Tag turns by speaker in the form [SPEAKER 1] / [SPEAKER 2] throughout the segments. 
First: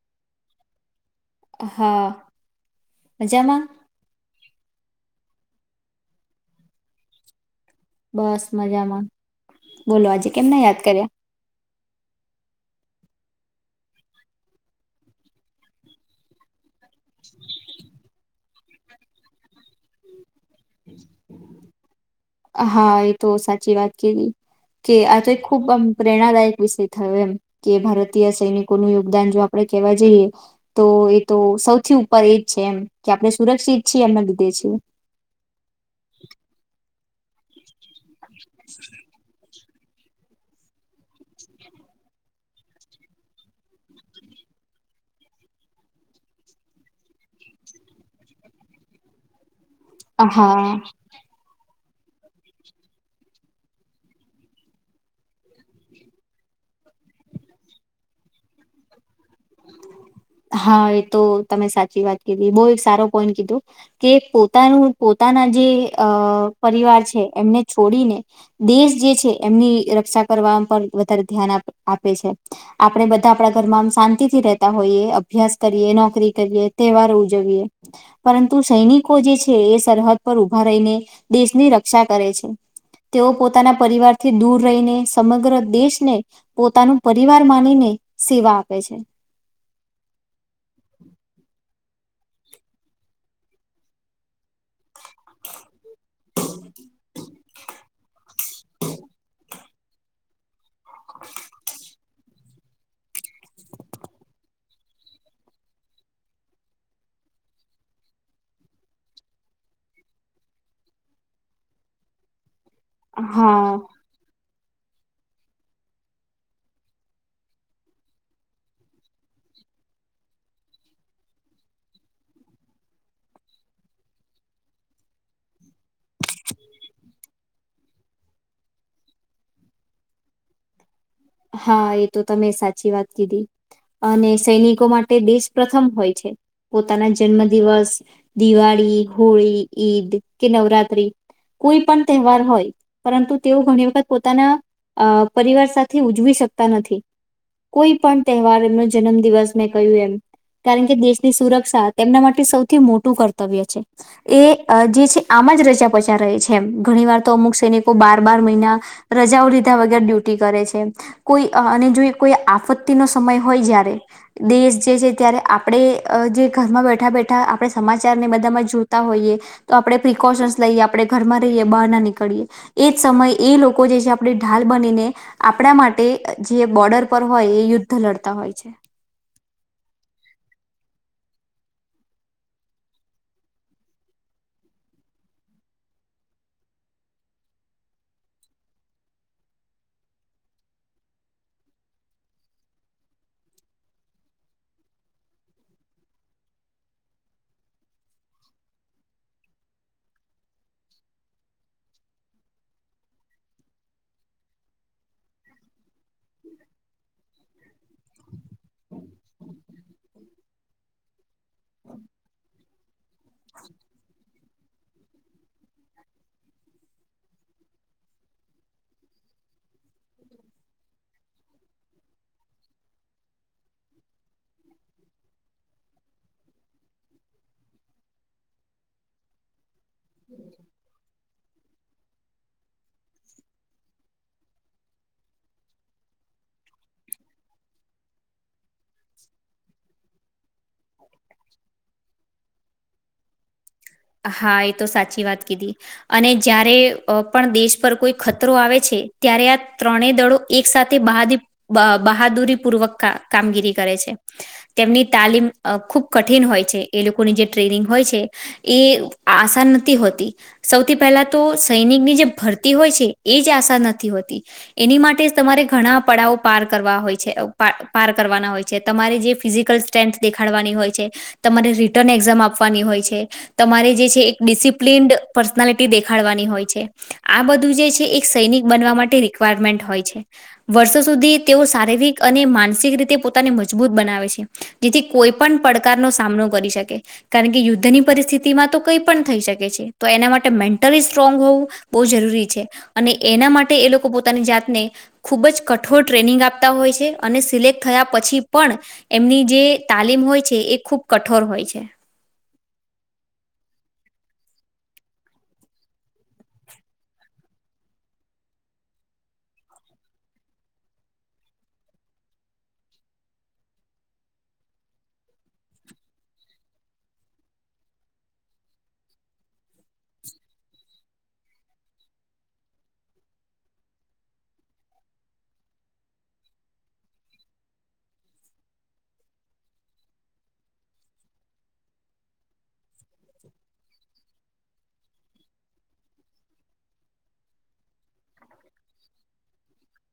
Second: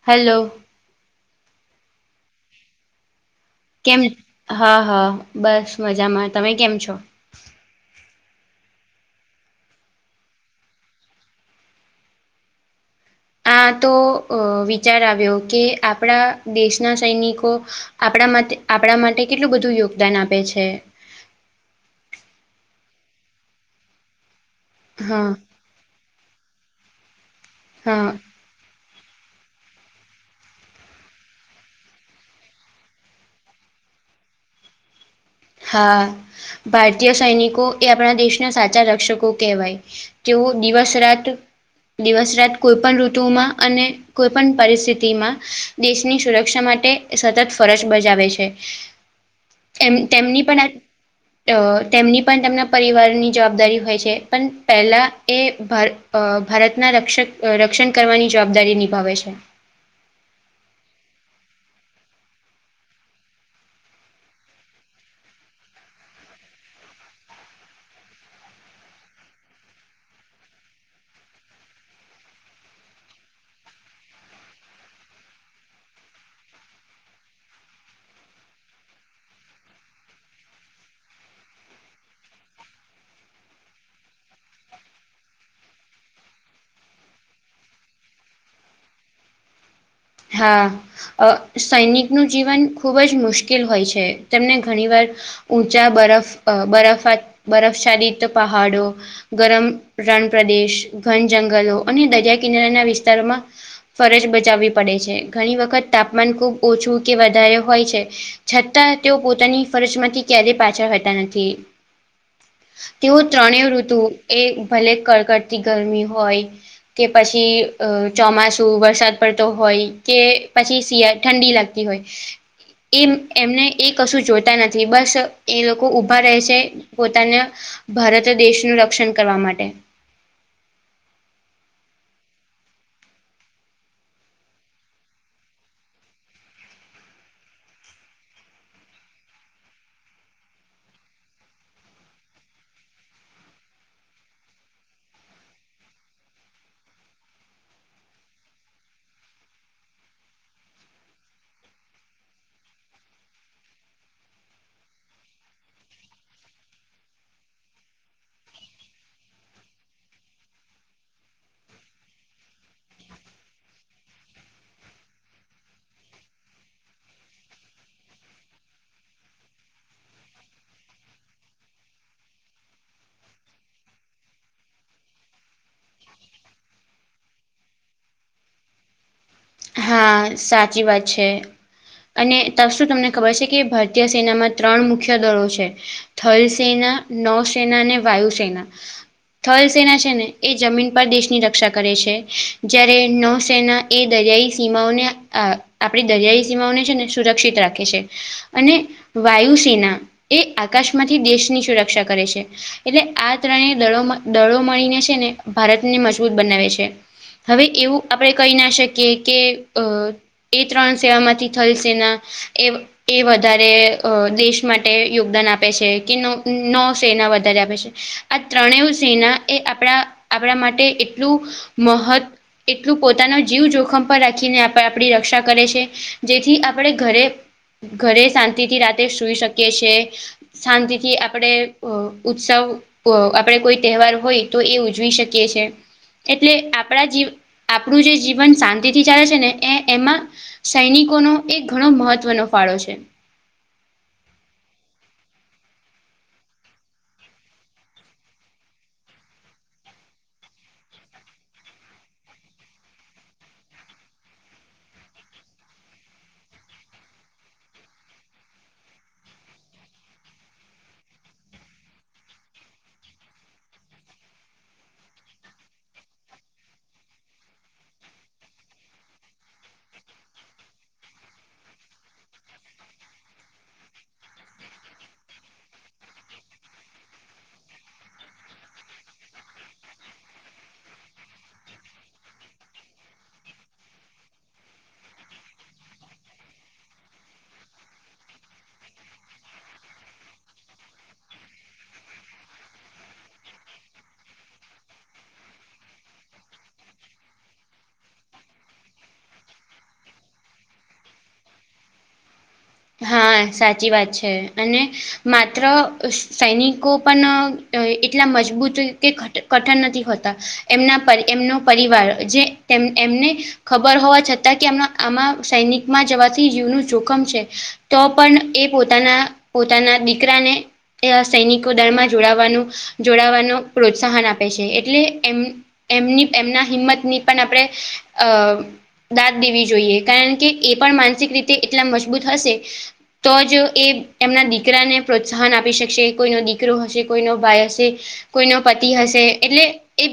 [SPEAKER 1] Hello.
[SPEAKER 2] હા મજામાં
[SPEAKER 1] કેમ હા હા બસ મજામાં તમે કેમ છો?
[SPEAKER 2] બસ મજામાં બોલો આજે કેમને યાદ કર્યા
[SPEAKER 1] આતો વિચાર આવ્યો કે આપણા દેશ ના સૈનિકો આપણા માટે આપણા માટે કેટલું બધું યોગદાન આપે છે.
[SPEAKER 2] હા એતો સાચી વાત કે કે આતો
[SPEAKER 1] હા
[SPEAKER 2] એક ખુબ આમ પ્રેરણાદાયક વિષય થયો એમ કે
[SPEAKER 1] હા
[SPEAKER 2] ભારતીય સૈનિકોનું યોગદાન જો આપડે કહેવા જઈએ તોએ તો સૌથી ઉપર એજ છે, એમકે આપણે સુરક્ષિત છીએ એમને લીધે છે.
[SPEAKER 1] હા, ભારતીય સૈનિકો એ આપણા દેશના સાચા રક્ષકો કહેવાય. તેઓ દિવસ રાત દિવસ રાત કોઈ પણ ઋતુમાં અને કોઈપણ પરિસ્થિતિમાં દેશની સુરક્ષા માટે સતત ફરજ બજાવે છે. એમ તેમની
[SPEAKER 2] હા
[SPEAKER 1] પણઆ અ તેમની પણ તેમના પરિવારની જવાબદારી હોય છે, પણ પહેલા એ ભર અ ભારતના રકક્ષ- રક્ષણ કરવાની જવાબદારી નિભાવે છે.
[SPEAKER 2] હા એતો તમે સાચી વાત કીધી બહુ એક સારો પોઈન્ટ કીધું. કે પોતાનું પોતાના જેઅ પરિવાર છે, એમને છોડીને દેશ જે છે, એમની રક્ષા કરવા પર વધારે ધ્યાન આપે છે. આપડે બધા આપણા ઘરમાં આ શાંત અતિથી રેતા હોઈએ અભ્યાસ કરીએ નોકરી કરીએ તહેવાર ઉજવીએ. પરંતુ સૈનિકોજે છે, એ સરહદ પર ઉભા રહીને દેશની રક્ષા કરે છે. તેઓ પોતાના પરિવારથી દૂર રહીને સમગ્ર દેશને પોતાનું પરિવાર માનીને સેવા આપે છે.
[SPEAKER 1] હા સૈનિકનું જીવન ખૂબ જ મુશ્કેલ હોય છે, તેમને ઘણીવાર ઊંચા બરફ બરફ બરફશાલીત પહાડો ગરમ રણપ્રદેશ ઘન જંગલો અને દરિયાકિનારાના વિસ્તારોમાં ફરજ બજાવે પડે છે, ઘણી વખત તાપમાન ખૂબ ઓછું કે વધારે હોય છે. છતાં તેઓ પોતાની ફરજમાંથી ક્યારેય પાછળ હોતા નથી. તેઓ ત્રણેય
[SPEAKER 2] હા
[SPEAKER 1] ઋતુએ ભલે કડકડતી ગરમી હોય. કે પછી અ ચોમાસું વરસાદ પડ્ હોય કે પછી શિયાળામાં ઠંડી લાગતી હોય. એમ એમને એકશું જોતા નથી, બસ એ લોકો ઊભા રહે છે. પોતાના ભારત દેશનું રક્ષણ કરવા માટે
[SPEAKER 2] હાએ તો તમે સાચી વાત કીધી. અને સૈનિકો માટે દેશ પ્રથમ હોય છે. પોતાના જન્મદિવસ, દિવાળી, હોળી, ઈદ કે નવરાત્રી કોઈપણ તહેવાર હોય પરંતુ તેઓ ઘણી વખત પોતાના અ પરિવાર સાથે થી ઉજવી શકતા નથી, કોઈપણ તહેવાર એમનો જન્મદિવસ મેં કહ્યું એમ. કારણકે, દેશની સુરક્ષા તેમના માટે સૌથી મોટું કર્તવ્ય છે. એ એજે છે, આમાં જ રજા બજા રહે છે, એમ ઘણીવાર તો અમુક સૈનિકો બાર બાર મહિના રજાઓ લીધા વગર ડ્યુટી કરે છે. કોઈ અને જોઈ કોઈ આપત્તિનો સમય હોય જ્યારે દેશ જે છે ત્યારે આપણે જે ઘરમાં બેઠા બેઠા આપણે સમાચારને બધામાં જોતા હોઈએ તો આપડણે પ્રિકોશન્સ લઈએ આપડે ઘરમાં રહીએ બહાર ના નીકળીએ એ જ સમયે એ લોકો જે છે આપણે ઢાલ બનીને આપણા માટે જે બોર્ડર પર હોય એ યુદ્ધ લડતા હોય છે.
[SPEAKER 1] હા સાચી વાત છે. અને ત શું તમને ખબર છે કે ભારતીય સેનામાં ત્રણ મુખ્ય દળો છે. થલ સેના નૌસેેના અને વાયુસેેના થલ સેના છે ને એ જમીન પર દેશની રક્ષા કરે છે જય્યારે નૌ સેના એ દરિયાઈ સીમાઓને આપણી દરિયાઈ સીમાઓને છે ને સુરક્ષિત રાખે છે. અને વાયુસેના એ આકાશમાંથી દેશની સુરક્ષા કરે છે. એટલે આ ત્રણેય દ દળો મળીને છે ને ભારતને મજબૂત બનાવે છે. હવે એવું આપણે કહી ના શકીએ કે અ એ ત્રણ સેવામાંથી થલશેના એ એ વધારે અ દેશ માટે યોગદાન આપે છે કે ન ન સેના વધારે આપે છે. આ ત્રણે સેના એ આપણા આપણા માટે એટલું મહત્ એટલું પોતાનો જીવ જોખમ રાખીને આપણી રક્ષા કરે છે જેથી આપણે ઘરે ઘરે શાંતિ થી રાતે સુઈ શકી છે. શાંતિથી આપણે ઉત્સવ આપણે કોઈ તહેવાર હોય તો એ ઉજવી શકીએ છ છે. એટલે આપણા જી આપણું જે જીવન શાંત થી ચાલે છે ને એ એમાં સૈનિકોનો એક ઘણો મહત્વનો ફાળો છે.
[SPEAKER 2] હા એ તો સાચી વાત કીધી. અને જયારે પણ દેશ પર કોઈ ખતરો આવે છે ત્યારે આ ત્રણેય દળો. એક સાથે બહાદ બહાદુરી પૂર્વક કામગીરી કરે છે. તેમની તાલીમ ખુબ કઠિન હોય છે એ લોકોની જે ટ્રેનિંગ હોય છે. એ આશા નથી હોતી. સૌથી પહેલા તો સૈનિકની જે ભરતી હોય છે એ જ આશા નથી હોતી. એની માટે જ તમારે ઘણા પડાઓ પાર કરવા હોય છે પાર કરવાના હોય છે તમારે જે ફિઝિકલ સ્ટન્થ દેખાડવાની હોય છે તમારે રિટર્ન એક્ઝામ આપવાની હોય છે. તમારે જે છે એક ડિસિપ્લિન્ડ પર્સનાલિટી દેખાડવાની હોય છે. આ બધું જે છે એક સૈનિક બનવા માટે રિક્વાયરમેન્ટ હોય છે. વર્ષો સુધી તેઓ શારીરિક અને માનસિક રીતે પોતાને મજબૂત બનાવે છે. જેથી કોઈ પણ પડકારનો સામનો કરી શકે કારણ કે યુદ્ધની પરિસ્થિતિ તો કંઈ પણ થઈ શકે છે તો એના માટે મેન્ટલી સ્ટ્રોંગ હોવું બહુ જરૂરી છે. અને એના માટે એ લોકો પોતાની જાતને ખૂબ જ કઠોર ટ્રેનિંગ આપતા હોય છે અને સિલેક્ટ થયા પછી પણ એમની જે તાલીમ હોય છે એ ખુબ કઠોર હોય છે.
[SPEAKER 1] હા સાચી વાત છે અને માત્ર સૈનિકો પણ એટલા મજબૂત કેટ કઠન નથી હોતા એમના પર એમનો પરિવાર જે એમને ખબર હોવા છતાં કે આમ આમાં સૈનિકમાં જવાથી જીવનું જોખમ છે. તો પણ એ પોતાના પોતાના દીકરાને સૈનિકો દળમાં જોડાવાનું જોડાવાનો પ્રોત્સાહન આપે છે એટલે એમ. એમની એમના હિંમતની પણ આપણે અ દાત દેવી જોઈએ કારણ કે એ પણ માનસિક રીતે એટલા મજબૂત હશે તો જ એ એમના દીકરાને પ્રોત્સાહન આપી શકશે કોઈનો દીકરો હશે કોઈનો ભાઈ હશે કોઈનો પતિ હશે એટલે એ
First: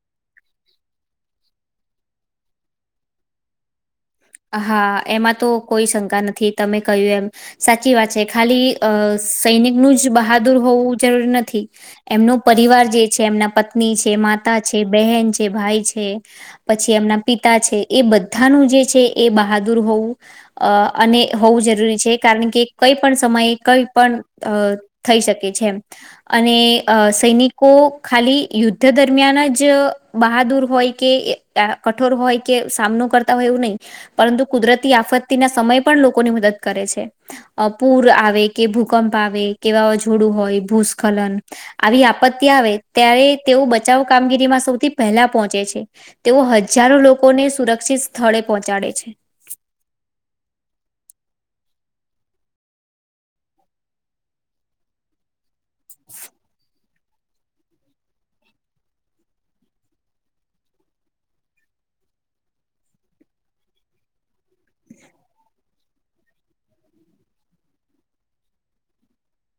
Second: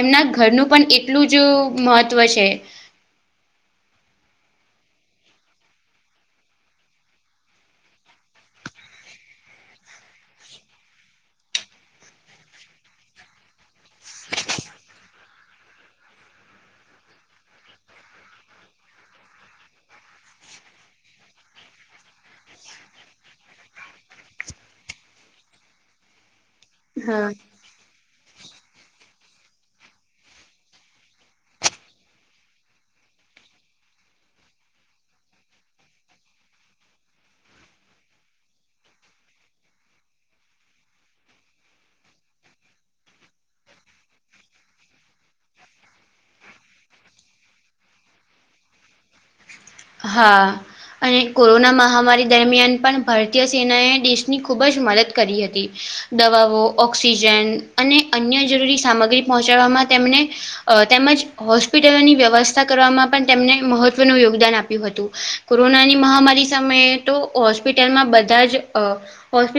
[SPEAKER 1] એમના ઘરનું પણ એટલું જ મહત્વ છે.
[SPEAKER 2] હા એમાં તો કોઈ શંકા નથી તમે કહ્યું એમ સાચી વાત છે ખાલી અ સૈનિકનું જ બહાદુર હોવું જરૂરી નથી. એમનો પરિવાર જે છે એમના પત્ની છે માતા છે બહેન છે ભાઈ છે. પછી એમના પિતા છે એ બધાનું જે છે એ બહાદુર હોવું અ અને હોવું જરૂરી છે કારણ કે કઈ પણ સમયે કઈ પણ થઈ શકે છે અને અ
[SPEAKER 1] હા
[SPEAKER 2] સૈનિક કો ખાલી યુદ્ધ દરમિયાન જ બહાદુર હોય કે એકતા કઠોર હોય કે સામનો કરતા હોય એવું નહી પરંતુ કુદરતી આફત્તીના સમય પણ લોકોની મદદ કરે છે અ પૂર આવે કે ભૂકંપ આવે કે વાવાઝોડું હોય ભૂસ્ખલન આવી આપત્તિ આવે ત્યારે તેઓ બચાવ કામગીરીમાં સૌથી પહેલા પહોંચે છે. તેઓ હજારો લોકોને સુરક્ષિત સ્થળે પહોંચાડે છે
[SPEAKER 1] હા. અને કોરોના મહામારી દરમિયાન પણ ભારતીય સેનાએ દેશની ખૂબ જ મદદ કરી હતી દવાઓ ઓક્સિજન અને અન્ય જરૂરી સામગ્રી પહોંચાડવામાં તેમને અ તેમજ હોસ્પિટલોની વ્યવસ્થા કરવામાં પણ તેમને મહત્વનું યોગદાન આપે કોરોનાની મહામારી સમયે તો હોસ્પિટલમાં બધા જ અ હોસ્પ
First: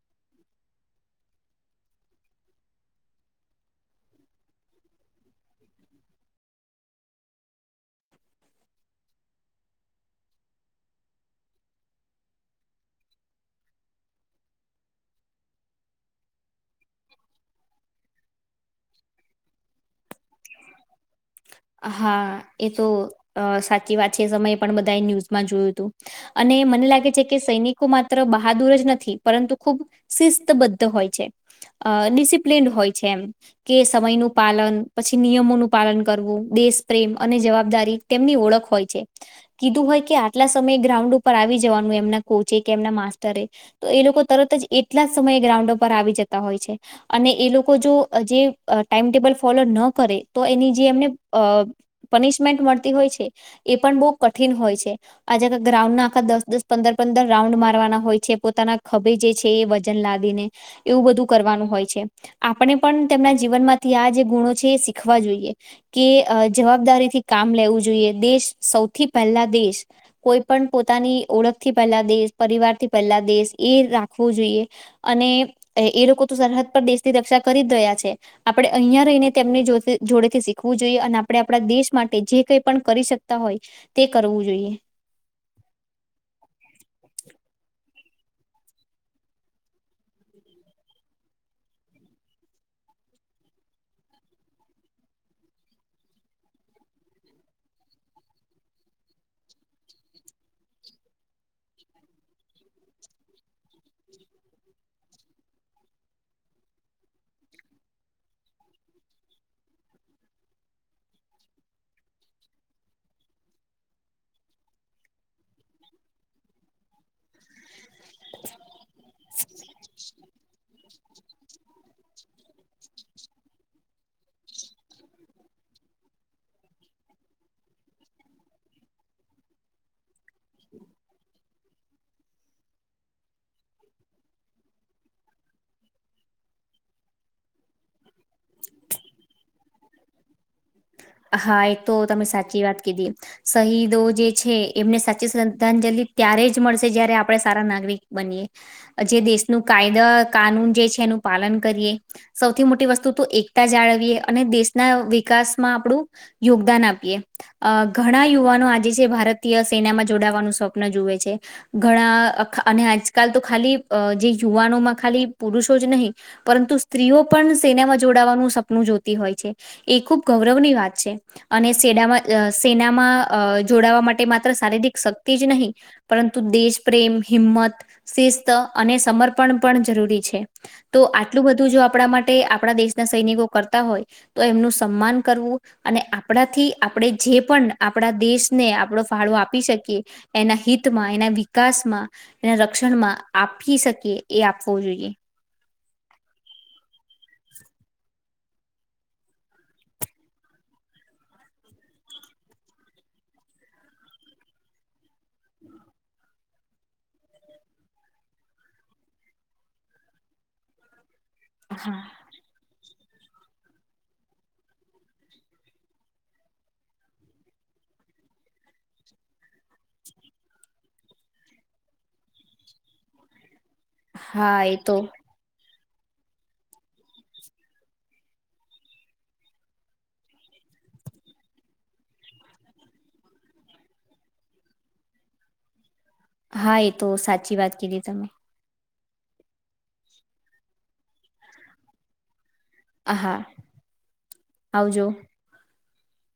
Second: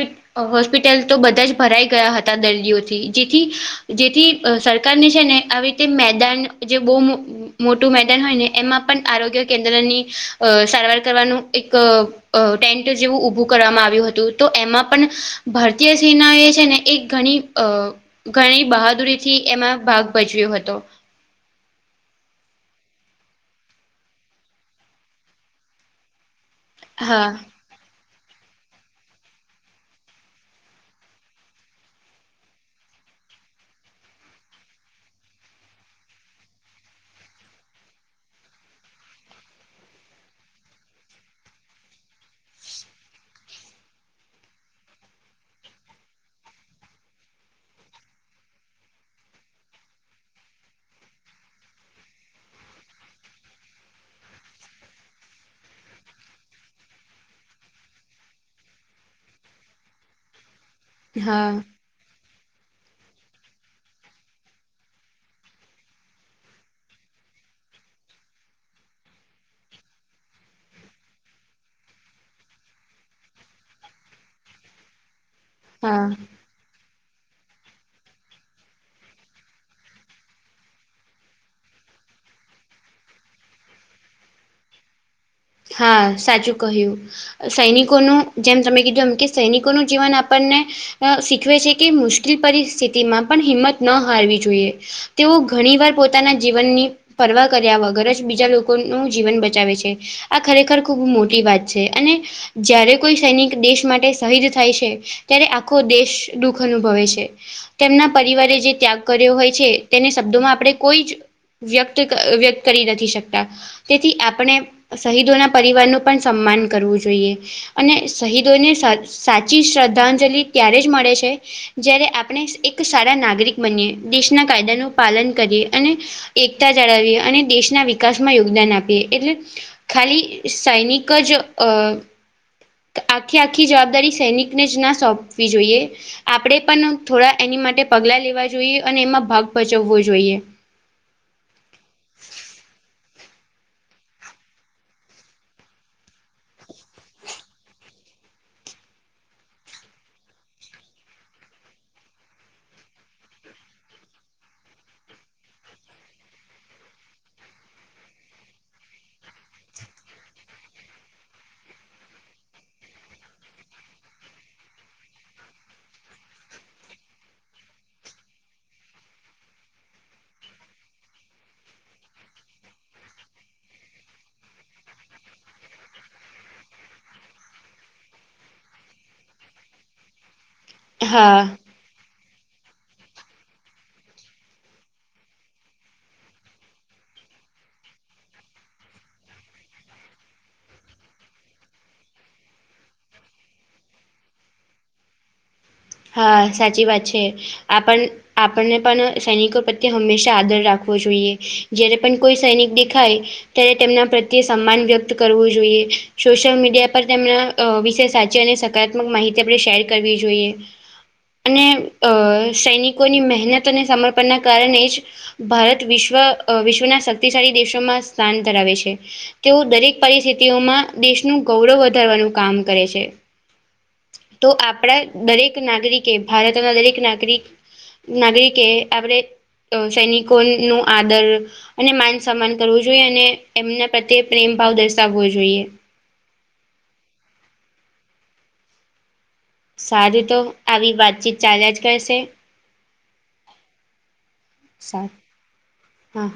[SPEAKER 1] હોસ્પિટલ તો બધા જ ભરાઈ ગયા હતા દર્દીઓથી જેથી જેથી સરકાર ની છે ને આવી રીતે મેદાન જે બહુ મોટું મેદાન હોય ને એમાં પણ આરોગ્ય કેન્દ્રની અ સારવાર કરવાનું એક અ ટેન્ટ જેવું ઊભું કરવામાં આવ્યું હતું તો એમાં પણ ભારતીય સેના એ છે ને એ ઘણી અ ઘણી બહાદુરીથી એમાં ભાગ ભજવ્યો હતો
[SPEAKER 2] હા એ તો સાચી વાત છે એ સમયે પણ બધાએ ન્યૂઝમાં જોયું હતું અને મને લાગે છે
[SPEAKER 1] હા
[SPEAKER 2] કે સૈનિક માત્ર બહાદુર જ નથી પરંતુ ખુબ શિસ્તબદ્ધ હોય છે અ ડિસિપ્લિન્ડ હોય છે એમ કે સમયનું પાલન પછી નિયમોનું પાલન કરવું દેશ પ્રેમ અને જવાબદારી તેમની ઓળખ હોય છે કીધું હોય કે આટલા સમયે ગ્રાઉન્ડ ઉપર આવી જવાનું એમના કોચ કે એમના માસ્ટરે તો એ લોકો તરત જ એટલા જ સમયે ગ્રાઉન્ડ પર આવી જતા હોય છે અને એ લોકો જો જે ટાઈમટેબલ ફોલો ન કરે તો એની જે એમને અ પનિશમેન્ટ મળતી હોય છે એ પણ બહુ કઠિન હોય છે આજ ગ્રાઉન્ડના આખા દસ દસ પંદર પંદર રાઉન્ડ મારવાના હોય છે પોતાના ખભે જે છે એ વજન લાદીને એવું બધું
[SPEAKER 1] હા
[SPEAKER 2] કરવાનું હોય છે આપણે પણ તેમના જીવન માંથી આ જે ગુણો છે એ શીખવા જોઈએ કે જવાબદારીથી કામ લેવું જોઈએ દેશ સૌથી પહેલા દેશ કોઈ પણ પોતાની ઓળખ થી પહેલા દેશ પરિવાર થી પહેલા દેશ એ રાખવું જોઈએ અને એ
[SPEAKER 1] હા
[SPEAKER 2] લોકો તો સરહદ પર દેશની રક્ષા કરી જ રયા છે આપડે અહિયા રહીને તેમની જોડે જોડે થી શીખ શીખવું જોઈએ અને આપડણે આપણા દેશ માટે જે કઈ પણ કરી શકતા હોય તે કરવું જોઈએ
[SPEAKER 1] હા સાચું કહ્યું સૈનિકોનું જેમ તમે કીધું એમ કે સૈનિકોનું જીવન આપણને અ શીખવે છે કે મુશ્કેલ પરિસ્થિતિમાં પણ હિંમત ન હારવી જોઈએ તેઓ ઘણી વાર પોતાના જીવનની પરવા કર્યા વગર જ બીજા લોકોનું જીવન બચાવે છે આ ખરેખર ખૂબ મોટી વાત છે અને જ્યારે કોઈ સૈનિક દેશ માટે શહીદ થાય છે. ત્યારે આખો દેશ દુઃખ અનુભવે છે તેમના પરિવારે જે ત્યાગ કર્યો હોય છે તેને શબ્દોમાં આપણે કોઈ જ વ્યક્ત વ્યક્ત કરી નથી શકતા તેથી આપણે શહીદોના પરિવારનું પણ સન્માન કરવું જોઈએ અને શહીદોને સાચિ સાચી શ્રદ્ધાંજલિ ત્યારે જ મળે છે જયારે આપણે એક સારા નાગરિક બનીએ દેશના કાયદાનું પાલન કરીએ અને એકતા જાળવીએ અને દેશના વિકાસ માં યોગદાન આપીએ એટલે ખાલી સૈનિક જ અ આખી આખી જવાબદારી સૈનિકને જ ના સોંપવી જોઈએ આપણેે પણ થોડા એની માટે પગલા લેવા જોઈએ અને એમાં ભાગ ભચવવો જોઈએ.
[SPEAKER 2] હા એ તો તમે સાચી વાત કીધી. શહીદો જે છે એમને સાચી શ્રદ્ધાંજલિ ત્યારે જ મળશે જયારે આપડે સારા નાગરિક બનીયએ. જે દેશનું કાયદા કાનૂન જે છે એનું પાલન કરીએ. સૌથી મોટી વસ્તુ તો એકતા જાળવીએ અને દેશના વિકાસ આપડું યોગદાન આપીએ. અ ઘણા યુવાનો આજે છે ભારતીય સેનામાં જોડાવાનું સ્વપ્ન જુવે છે. ઘણા અને આજકાલ તો ખાલી જે યુવાનોમાં ખાલી પુરુષો જ નહીં પરંતુ સ્ત્રીઓ પણ સેનામાં જોડાવાનું સપનું જોતી હોય છે એ ખૂબ ગૌરવની વાત છે. અને સેડામાં સેનામાં જોડાવા માટે માત્ર શારીરિક શક્તિ જ નહીં પરંતુ દેશ પ્રેમ હિંમત શિસ્ત અને સમર્પણ પણ જરૂરી છે. તો
[SPEAKER 1] હા
[SPEAKER 2] આટલું બધું જો આપણા માટે આપણા દેશના સૈનિકો કરતા હોય તો એમનું સન્માન કરવું અને આપણાથી આપણે જે પણ આપણા દેશને આપણો ફાળો આપી શકીએ એના હિતમાં એના વિકાસમાં તેના રક્ષણમાં આપી શકીએ એ આપવું જોઈએ.
[SPEAKER 1] હા સાચી વાત છે આપણ આપણને પણ સૈનિકો પ્રત્યે હંમેશા આદર રાખવો જોઈએ જ્યારે પણ કોઈ સૈનિક દેખાય ત્યારે તેમના પ્રત્યે સમાન વ્યક્ત કરવું જોઈએ સોશિયલ મીડિયા પર તેમના અ વિશે સાચી અને સકારાત્મક માહિતી આપણે શેર કરવી જોઈએ. અને
[SPEAKER 2] હા
[SPEAKER 1] અ સૈનિકોની મહેનત અને સમર્પણના કારણે જ ભારત વિશ્વ વિશ્વના શક્તિશાળી દેશોમાં સ્થાન ધરાવે છે. તેઓ દરેક પરિસ્થિતિઓમાં દેશનું ગૌરવ વધારવાનું કામ કરે છે. તો
[SPEAKER 2] હા એ
[SPEAKER 1] આપણા દરેક નાગરિકે ભારતના દરેક નાગરિક નાગરિકે આપણે સૈનિકોનું આદર અને માન સન્માન કરવું જોઈએ અને એમના પ્રત્યે પ્રેમ ભાવ દર્શાવવો જોઈએ.
[SPEAKER 2] હા એ તો સાચી વાત કીધી તમે.
[SPEAKER 1] સારું તો આવી વાતચીત ચાલ્યા જ કરશે.
[SPEAKER 2] હા. આવજો.
[SPEAKER 1] સારું હા.